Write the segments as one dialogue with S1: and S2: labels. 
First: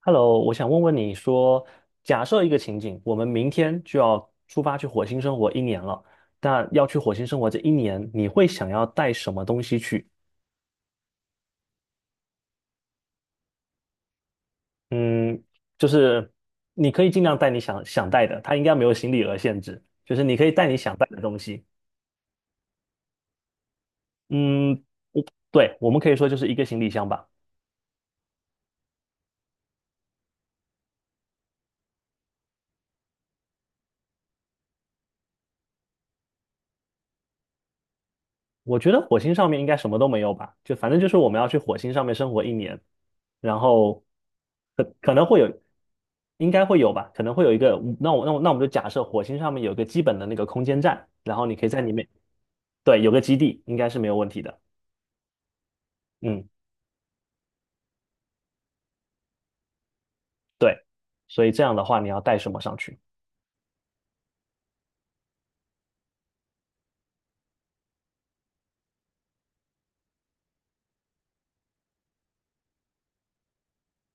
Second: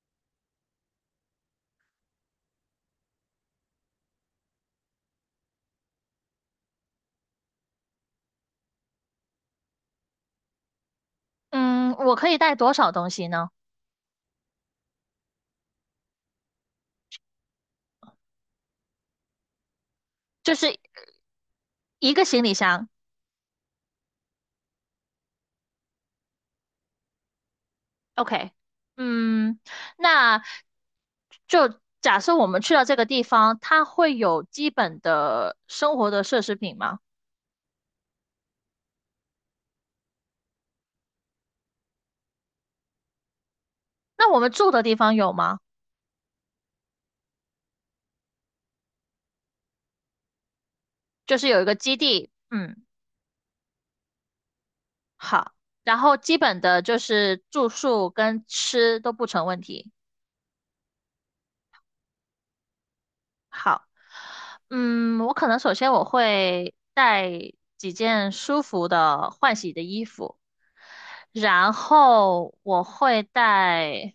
S1: Hello，我想问问你说，假设一个情景，我们明天就要出发去火星生活一年了，那要去火星生活这一年，你会想要带什么东西去？
S2: 嗯，我可以带多少东西呢？
S1: 嗯，就是你可以尽量带你想想带的，它应该没有行李额限制，就是你可以
S2: 就
S1: 带
S2: 是
S1: 你想带的东西。
S2: 一个行李箱。
S1: 嗯，对，我们可以说就是一个行李箱吧。
S2: OK，嗯，那就假设我们去到这个地方，它会有基本的生活的奢侈品吗？
S1: 我觉得火星上面应该什么都没有吧，就反正就是我们要去火星上面生活一年，然后
S2: 那我们住的
S1: 可
S2: 地方
S1: 可能
S2: 有
S1: 会有，
S2: 吗？
S1: 应该会有吧，可能会有一个，那我们就假设火星上面有个基本的那个空间站，然
S2: 就是
S1: 后你
S2: 有一
S1: 可以
S2: 个
S1: 在里
S2: 基
S1: 面，
S2: 地，嗯，
S1: 对，有个基地应该是没有问题的，
S2: 好，然后基
S1: 嗯，
S2: 本的就是住宿跟吃都不成问题。
S1: 对，所以这样的话你要带什么上去？
S2: 好，嗯，我可能首先我会带几件舒服的换洗的衣服。然后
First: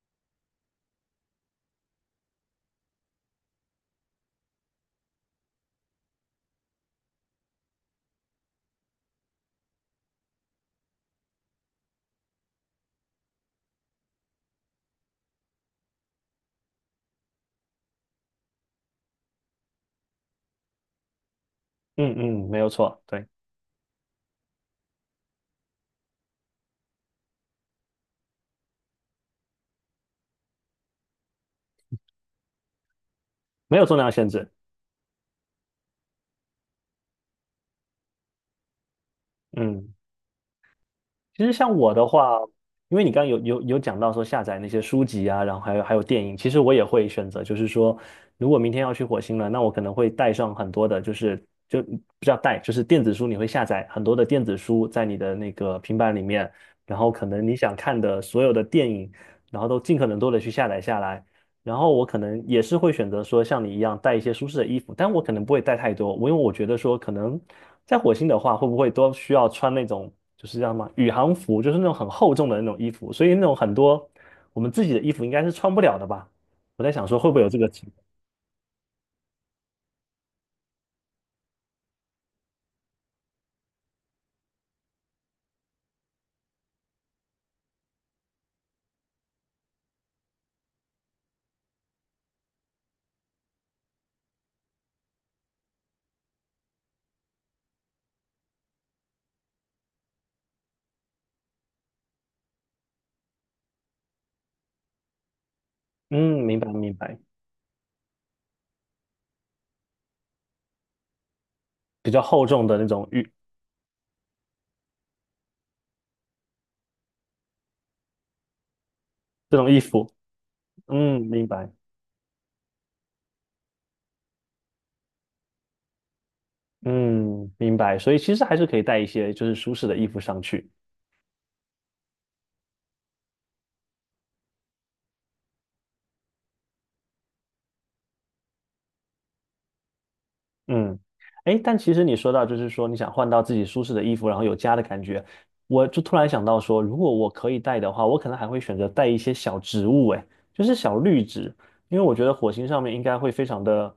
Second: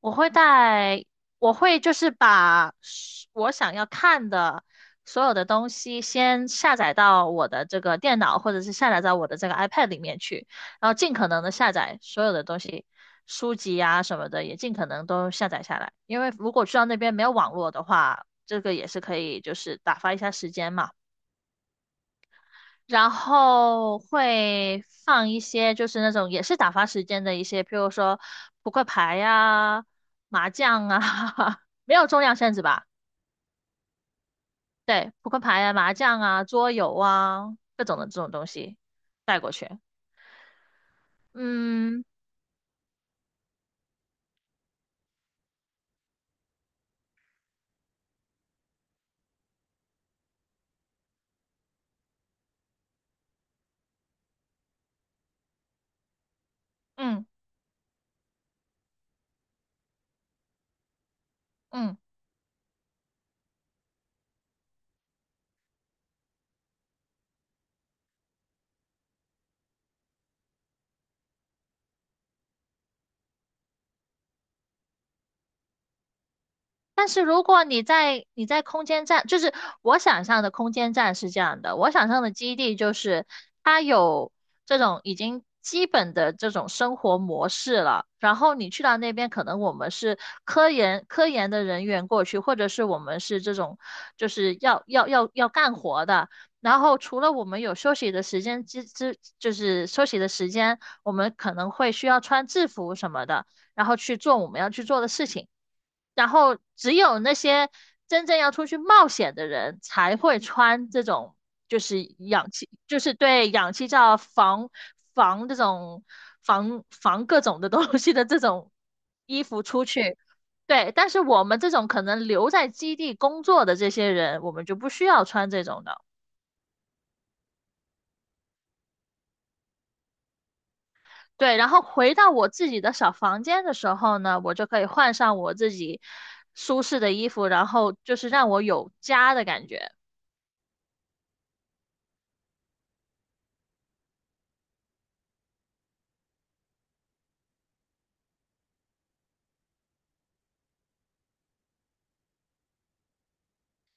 S2: 我会带，我会就是我想要看的所有的东西先下载到我的这个电脑，或者是下载到我的这个 iPad 里面去，然后尽可能的下载所有的东西，书籍啊什么的也尽可能都下载下来，因为如果去到那边没有网络的话，这个也是可以就是打发一下时间嘛。
S1: 嗯嗯，没有错，
S2: 然
S1: 对，
S2: 后会放一些就是那种也是打发时间的一些，譬如说扑克牌呀、麻将啊，没有重量限制吧？
S1: 没有重量限制，
S2: 对，扑克牌啊、麻将啊、桌游啊各种的这种东西带过去。
S1: 嗯。其实像我
S2: 嗯
S1: 的话，因为你刚刚有讲到说下载那些书籍啊，然后还有电影，其实我也会选择，就是说，如果明天要去火星了，那我可能会带上很多的，就是就不叫带，就是电子书，你会下载很多的电子书在你的那个平板里面，然后
S2: 嗯
S1: 可能你想看的所有的电影，然后都尽可能多的去下载下来，然后
S2: 嗯。
S1: 我可能也是会选择说像你一样带一些舒适的衣服，但我可能不会带太多，因为我觉得说可能在火星的话，会不会都需要穿那种就是叫什么宇航服，就是那种很厚重的那种衣服，所以那种很多我们自己的衣服应该是穿不了的吧？我在想
S2: 但
S1: 说
S2: 是
S1: 会不
S2: 如
S1: 会有这
S2: 果
S1: 个
S2: 你
S1: 情况？
S2: 在你在空间站，就是我想象的空间站是这样的，我想象的基地就是它有这种已经基本的这种生活模式了，然后你去到那边，可能我们是科研的人员过去，或者是我们是这种就是要干活的。然后除了我们有休息的时间之之，就是休息的时间，我们可能会需要穿制服什么的。然后去做我们要去做的事情。然
S1: 嗯，
S2: 后
S1: 明白
S2: 只
S1: 明
S2: 有
S1: 白，
S2: 那些真正要出去冒险的人才会穿这种，就是
S1: 比较厚
S2: 氧
S1: 重
S2: 气，
S1: 的那
S2: 就
S1: 种
S2: 是对氧气罩防这种防各种的东西的这种衣
S1: 这
S2: 服
S1: 种衣
S2: 出
S1: 服，
S2: 去。对，但是
S1: 嗯，
S2: 我
S1: 明
S2: 们这
S1: 白，
S2: 种可能留在基地工作的这些人，我们就不需要穿这种的。
S1: 嗯，明白，所以其实还是可以带一些就是舒适的衣服上去。
S2: 对，然后回到我自己的小房间的时候呢，我就可以换上我自己舒适的衣服，然后就是让我有家的感觉。
S1: 嗯，哎，但其实你说到，就是说你想换到自己舒适的衣服，然后有家的感觉，我就突然想到说，如果我可以带的话，我可能还会选择带一些小植物，哎，就是小绿植，因为我觉得火星上面应该会非常的，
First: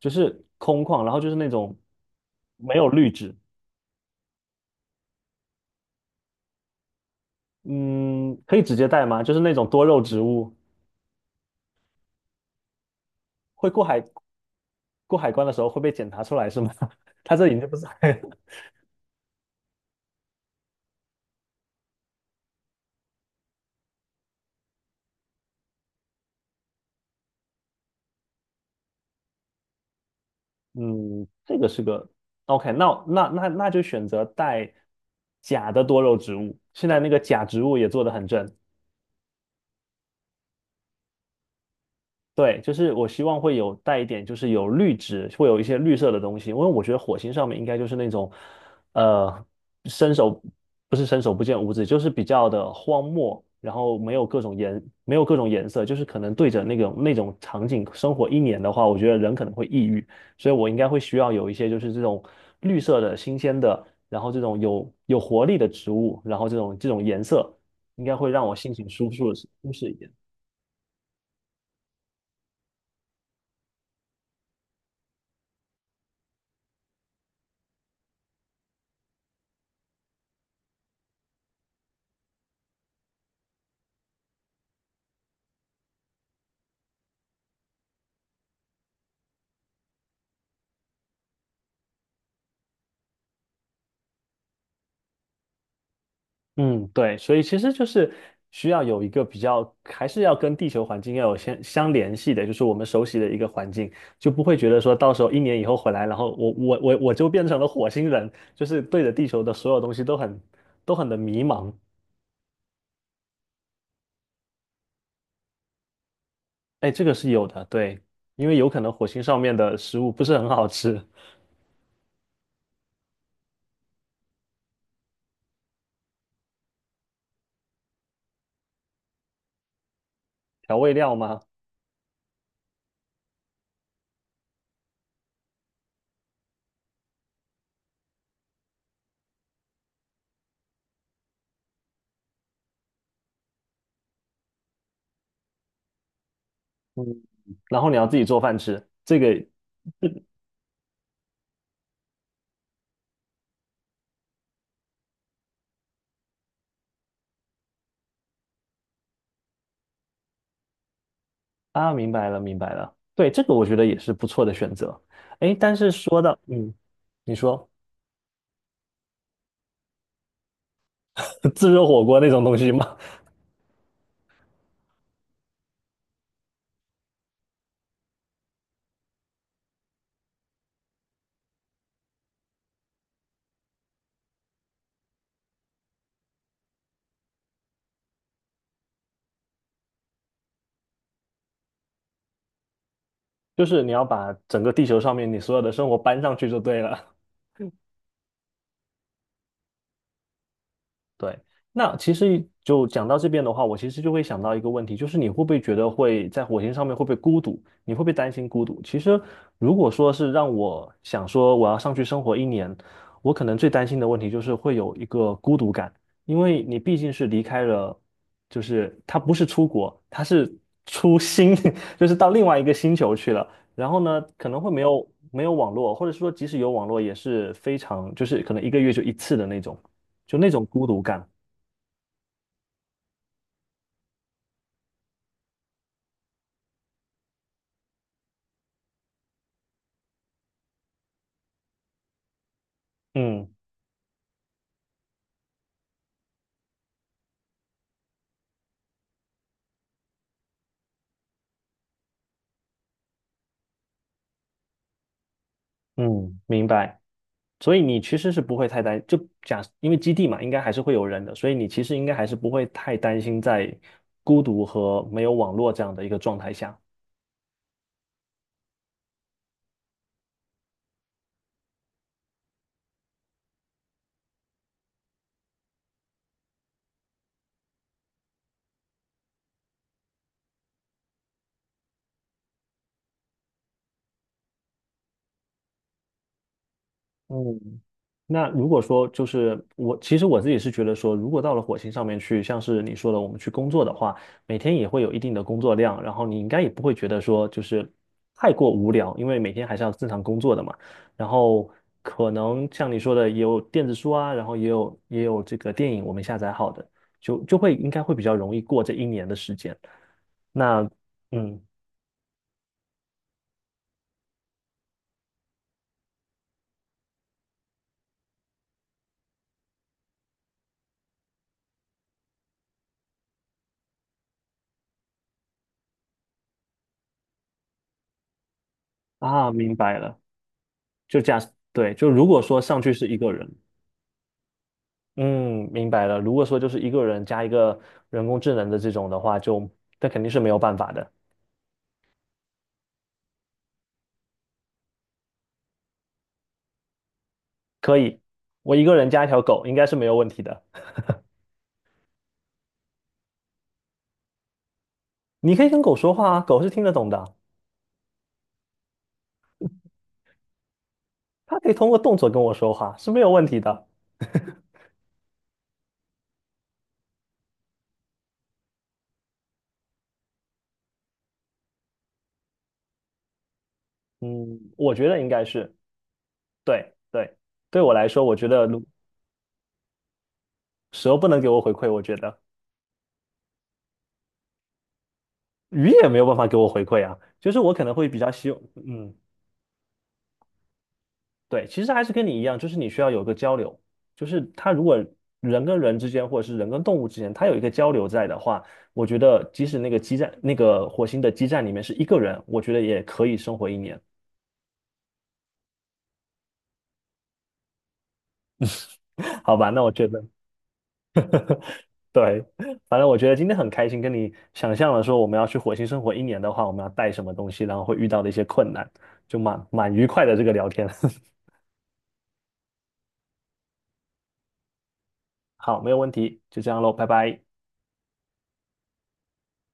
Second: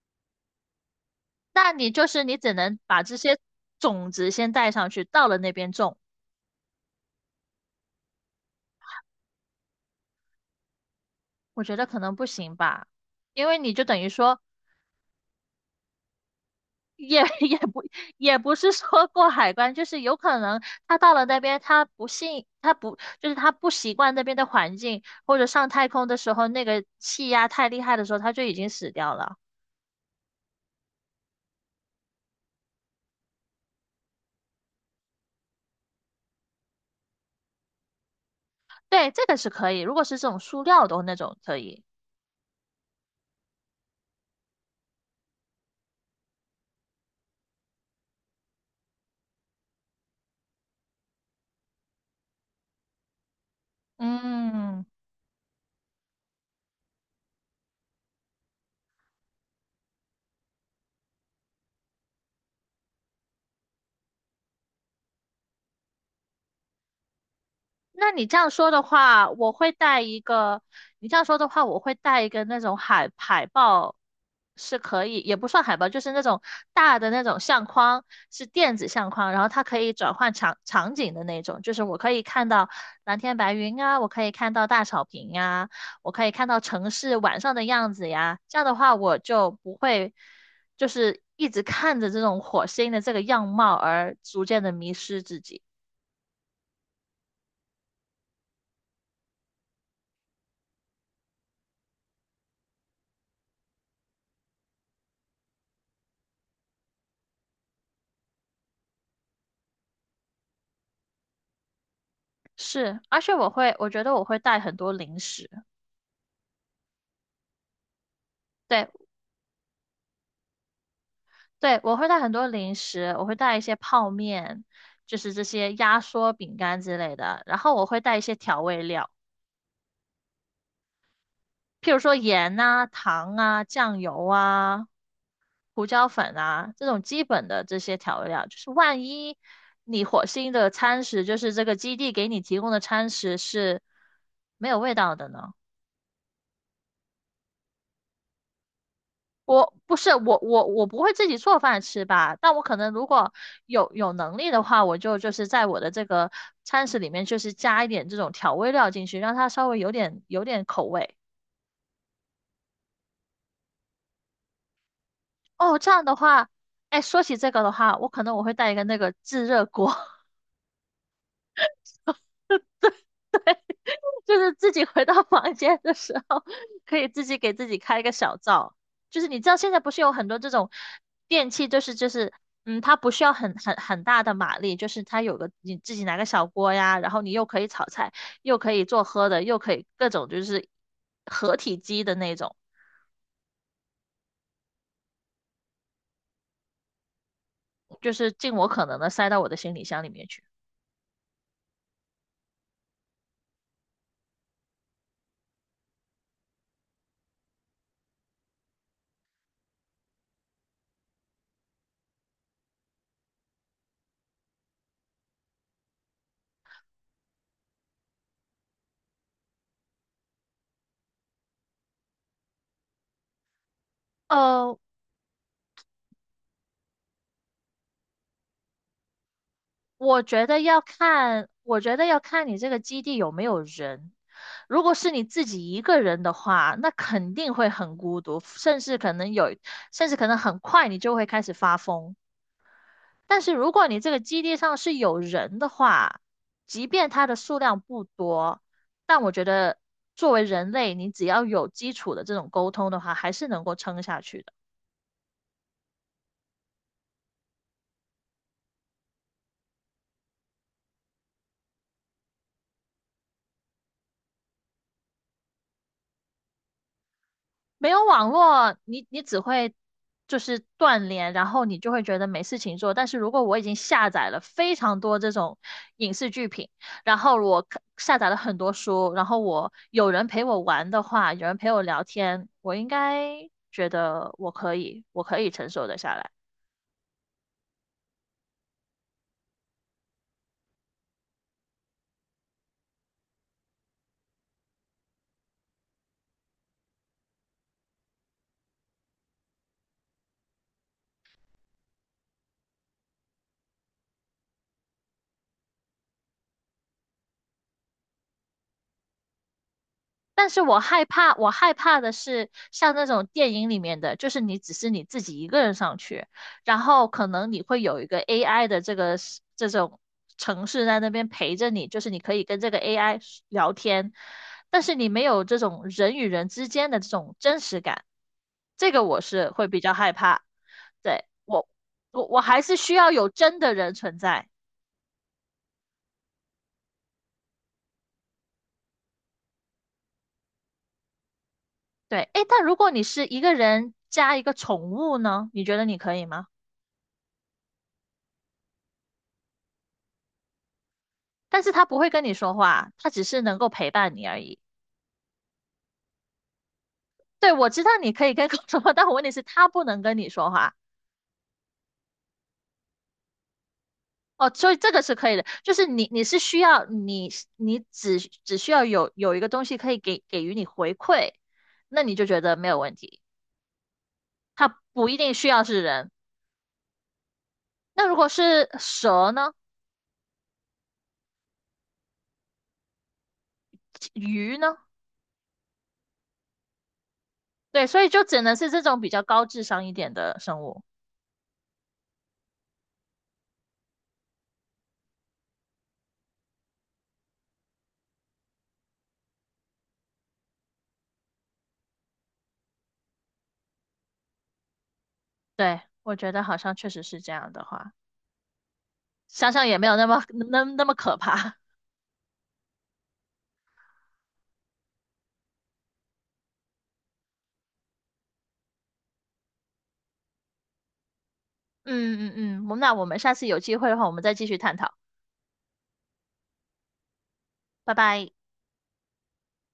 S1: 就是空旷，然后就是那
S2: 那
S1: 种
S2: 你就是你只
S1: 没
S2: 能
S1: 有
S2: 把
S1: 绿
S2: 这
S1: 植，
S2: 些种子先带上去，到了那边种，
S1: 嗯，可以直接带吗？就是那种多肉植物，
S2: 我觉得可能不行吧，因为
S1: 会
S2: 你就等于说
S1: 过海关的时候会被检查出来是吗？
S2: 也
S1: 它 这已
S2: 也
S1: 经不
S2: 不
S1: 是海，
S2: 也不是说过海关，就是有可能他到了那边，他不信，他不就是他不习惯那边的环境，或者上太空的时候那个气压太厉害的时候，他就已经死掉了。
S1: 嗯，这个是个 OK，那就选择带假的多肉植物。现在那个假植物也做得很正，
S2: 对，这个是可以。如果是这种塑料的那种可以，
S1: 对，就是我希望会有带一点，就是有绿植，会有一些绿色的东西，因为我觉得火星上面应该就是那种，呃，伸手不是伸手不见五指，就是比较的荒漠，然后
S2: 嗯，
S1: 没有各种颜色，就是可能对着那种场景生活一年的话，我觉得人可能会抑郁，所以我应该会需要有一些就是这种绿色的、新鲜的，然后这种有活力的植物，然后这种颜色，应
S2: 那
S1: 该
S2: 你
S1: 会
S2: 这
S1: 让
S2: 样
S1: 我
S2: 说
S1: 心
S2: 的
S1: 情舒
S2: 话，
S1: 舒
S2: 我
S1: 舒
S2: 会
S1: 适一
S2: 带
S1: 点。
S2: 一个。你这样说的话，我会带一个那种海报，是可以，也不算海报，就是那种大的那种相框，是电子相框，然后它可以转换场景的那种，就是我可以看到蓝天白云啊，我可以看到大草坪呀，我可以看到城市晚上的样子呀。这样的话，我就不会就是一直看着这种火星的这个样貌而逐渐的迷失自己。
S1: 嗯，对，所以其实就是需要有一个比较，还是要跟地球环境要有相联系的，就是我们熟悉的一个环境，就不会觉得说到时候一年以后回来，然后我就变成了火星人，就是对着地球的所有东西都很的迷茫。
S2: 是，而且我觉得我会带很多零食，
S1: 哎，这个是有的，对，因为有可
S2: 对
S1: 能火星上面的食物不是很好吃，
S2: 对，我会带很多零食，我会带一些泡面，就是这些压缩饼干之类的，然后我会带一些调味料，
S1: 调味料吗？
S2: 譬如说盐啊、糖啊、酱油啊、胡椒粉啊这种基本的这些调味料，就是万一你火星的餐食，就是这个基地给你提供的餐食是没有味道的呢？
S1: 嗯，然后你要自己做饭吃，这个
S2: 我不是我我我不会自己做饭吃吧，但我可能如果有能力的话，就是在我的这个餐食里面，就是加一点这种调味料进去，让它稍微有点口味。
S1: 啊，明白了明白了，对，这个我觉得也是不错的选择。哎，但
S2: 哦，这
S1: 是
S2: 样的
S1: 说到
S2: 话，哎，说
S1: 你
S2: 起这个
S1: 说。
S2: 的话，我可能我会带一个那个自热锅。
S1: 自热火锅那种东西吗？
S2: 就是自己回到房间的时候，可以自己给自己开一个小灶。就是你知道现在不是有很多这种电器，就是嗯，它不需要很大的马力，就是它有个你自己拿个小锅呀，然后你又可以炒菜，又可以做喝的，又可以各种就是合体机的那种，
S1: 就是你要把整个地球上面你所有的生活搬上去就对了。
S2: 就是尽我可能的塞到我的行李箱里面去。
S1: 对，那其实就讲到这边的话，我其实就会想到一个问题，就是你会不会觉得会在火星上面会不会孤独？你会不会担心孤独？其实如果说是让我想说我要上去生活一年，我可能最担心的问题就是会有一个孤独感，因为你毕竟是离开了，就是它不是出国，它是出星，就是到另外一个星球去了。然后呢，可能会
S2: 呃，
S1: 没有网络，或者说即使有网络也是非常，就是可能一个月就一次的那种。就那种孤独感。
S2: 我觉得要看你这个基地有没有人。如果是你自己一个人的话，那肯定会很孤独，甚至可能很快你就会开始发疯。但
S1: 嗯
S2: 是如果你这个基地上是有人的话，即便它的数量不多，但我觉得作为人类，你只要有基础的这种沟通的话，还是能够撑下去的。
S1: 嗯，明白。所以你其实是不会太担，因为基地嘛，应该还是会有人的，所以你其实应该还是不会太担心在孤独和没有网络这样的一个状态下。
S2: 没有网络，你只会就是断联，然后你就会觉得没事情做。但是如果我已经下载了非常多这种影视剧品，然后下载了很多书，然后我有人陪我玩的话，有人陪我聊天，我应该觉得我可以承受得下来。
S1: 嗯，那如果说就是我，其实我自己是觉得说，如果到了火星上面去，像是你说的，我们去工作的话，每天也会有一定的工作量，然后你应该也不会觉得说就是太过无聊，因为每天还是要正常工作的嘛。然后可能像你说的，也有电子书啊，然后也有这个电影我们下载好的，就会应该会比较容易过这一年的时间。
S2: 但是
S1: 那
S2: 我
S1: 嗯
S2: 害怕的是像那种电影里面的，就是你只是你自己一个人上去，然后可能你会有一个 AI 的这种城市在那边陪着你，就是你可以跟这个 AI 聊天，但是你没有这种人与人之间的这种真实感，这个我是会
S1: 明
S2: 比较
S1: 白
S2: 害
S1: 了，
S2: 怕。
S1: 就
S2: 对，
S1: 假，
S2: 我，
S1: 对，就
S2: 我
S1: 如
S2: 我
S1: 果说
S2: 还是
S1: 上去
S2: 需
S1: 是
S2: 要
S1: 一
S2: 有
S1: 个人。
S2: 真的人存在。
S1: 嗯，明白了。如果说就是一个人加一个人工智能的这种的话，就那肯定是没有办法的。
S2: 对，诶，但如果你是一个人加一个宠物呢，你觉得你可以吗？
S1: 可以，我一个人加一条狗应该是没有问题的。
S2: 但是他不会跟你说话，他只是能够陪伴你而已。
S1: 你可以跟狗说话啊，狗是听得懂的，
S2: 对，我知道你可以跟狗说话，但我问题是他不能跟你说话。
S1: 它可以通过动作跟我说话，是没有问题的。
S2: 哦，所以这个是可以的，就是你只需要有一个东西可以给予你回馈，那你就觉得没有问题。
S1: 嗯，
S2: 它
S1: 我
S2: 不
S1: 觉
S2: 一
S1: 得应
S2: 定
S1: 该
S2: 需要
S1: 是
S2: 是人。
S1: 对对，对我
S2: 那
S1: 来
S2: 如
S1: 说，
S2: 果
S1: 我觉得
S2: 是蛇呢？
S1: 蛇不能给我回馈，我觉得
S2: 鱼呢？
S1: 鱼也没有办法给我回馈啊。就是我可
S2: 对，
S1: 能
S2: 所以
S1: 会比
S2: 就
S1: 较
S2: 只
S1: 希
S2: 能
S1: 望，
S2: 是这种比
S1: 嗯。
S2: 较高智商一点的生物。
S1: 对，其实还是跟你一样，就是你需要有个交流，就是他如果人跟人之间，或者是人跟动物之间，他有一个交流在的话，我觉得即使那个基站，那个火星的基站里面是一个人，我觉得也可以生活一年，
S2: 对，我觉得好像确实是这样的话，想
S1: 好
S2: 想
S1: 吧？
S2: 也
S1: 那
S2: 没
S1: 我
S2: 有那
S1: 觉
S2: 么
S1: 得，
S2: 那么可怕。
S1: 对，反正我觉得今天很开心，跟你想象了说我们要去火星生活一年的话，我们要带什么东西，然后会遇到的一些困难，就蛮愉快的这个聊天。
S2: 嗯嗯嗯，嗯我们下次有机会的话，我们再继续探讨，
S1: 好，没有问题，就这样喽，拜拜。
S2: 拜拜。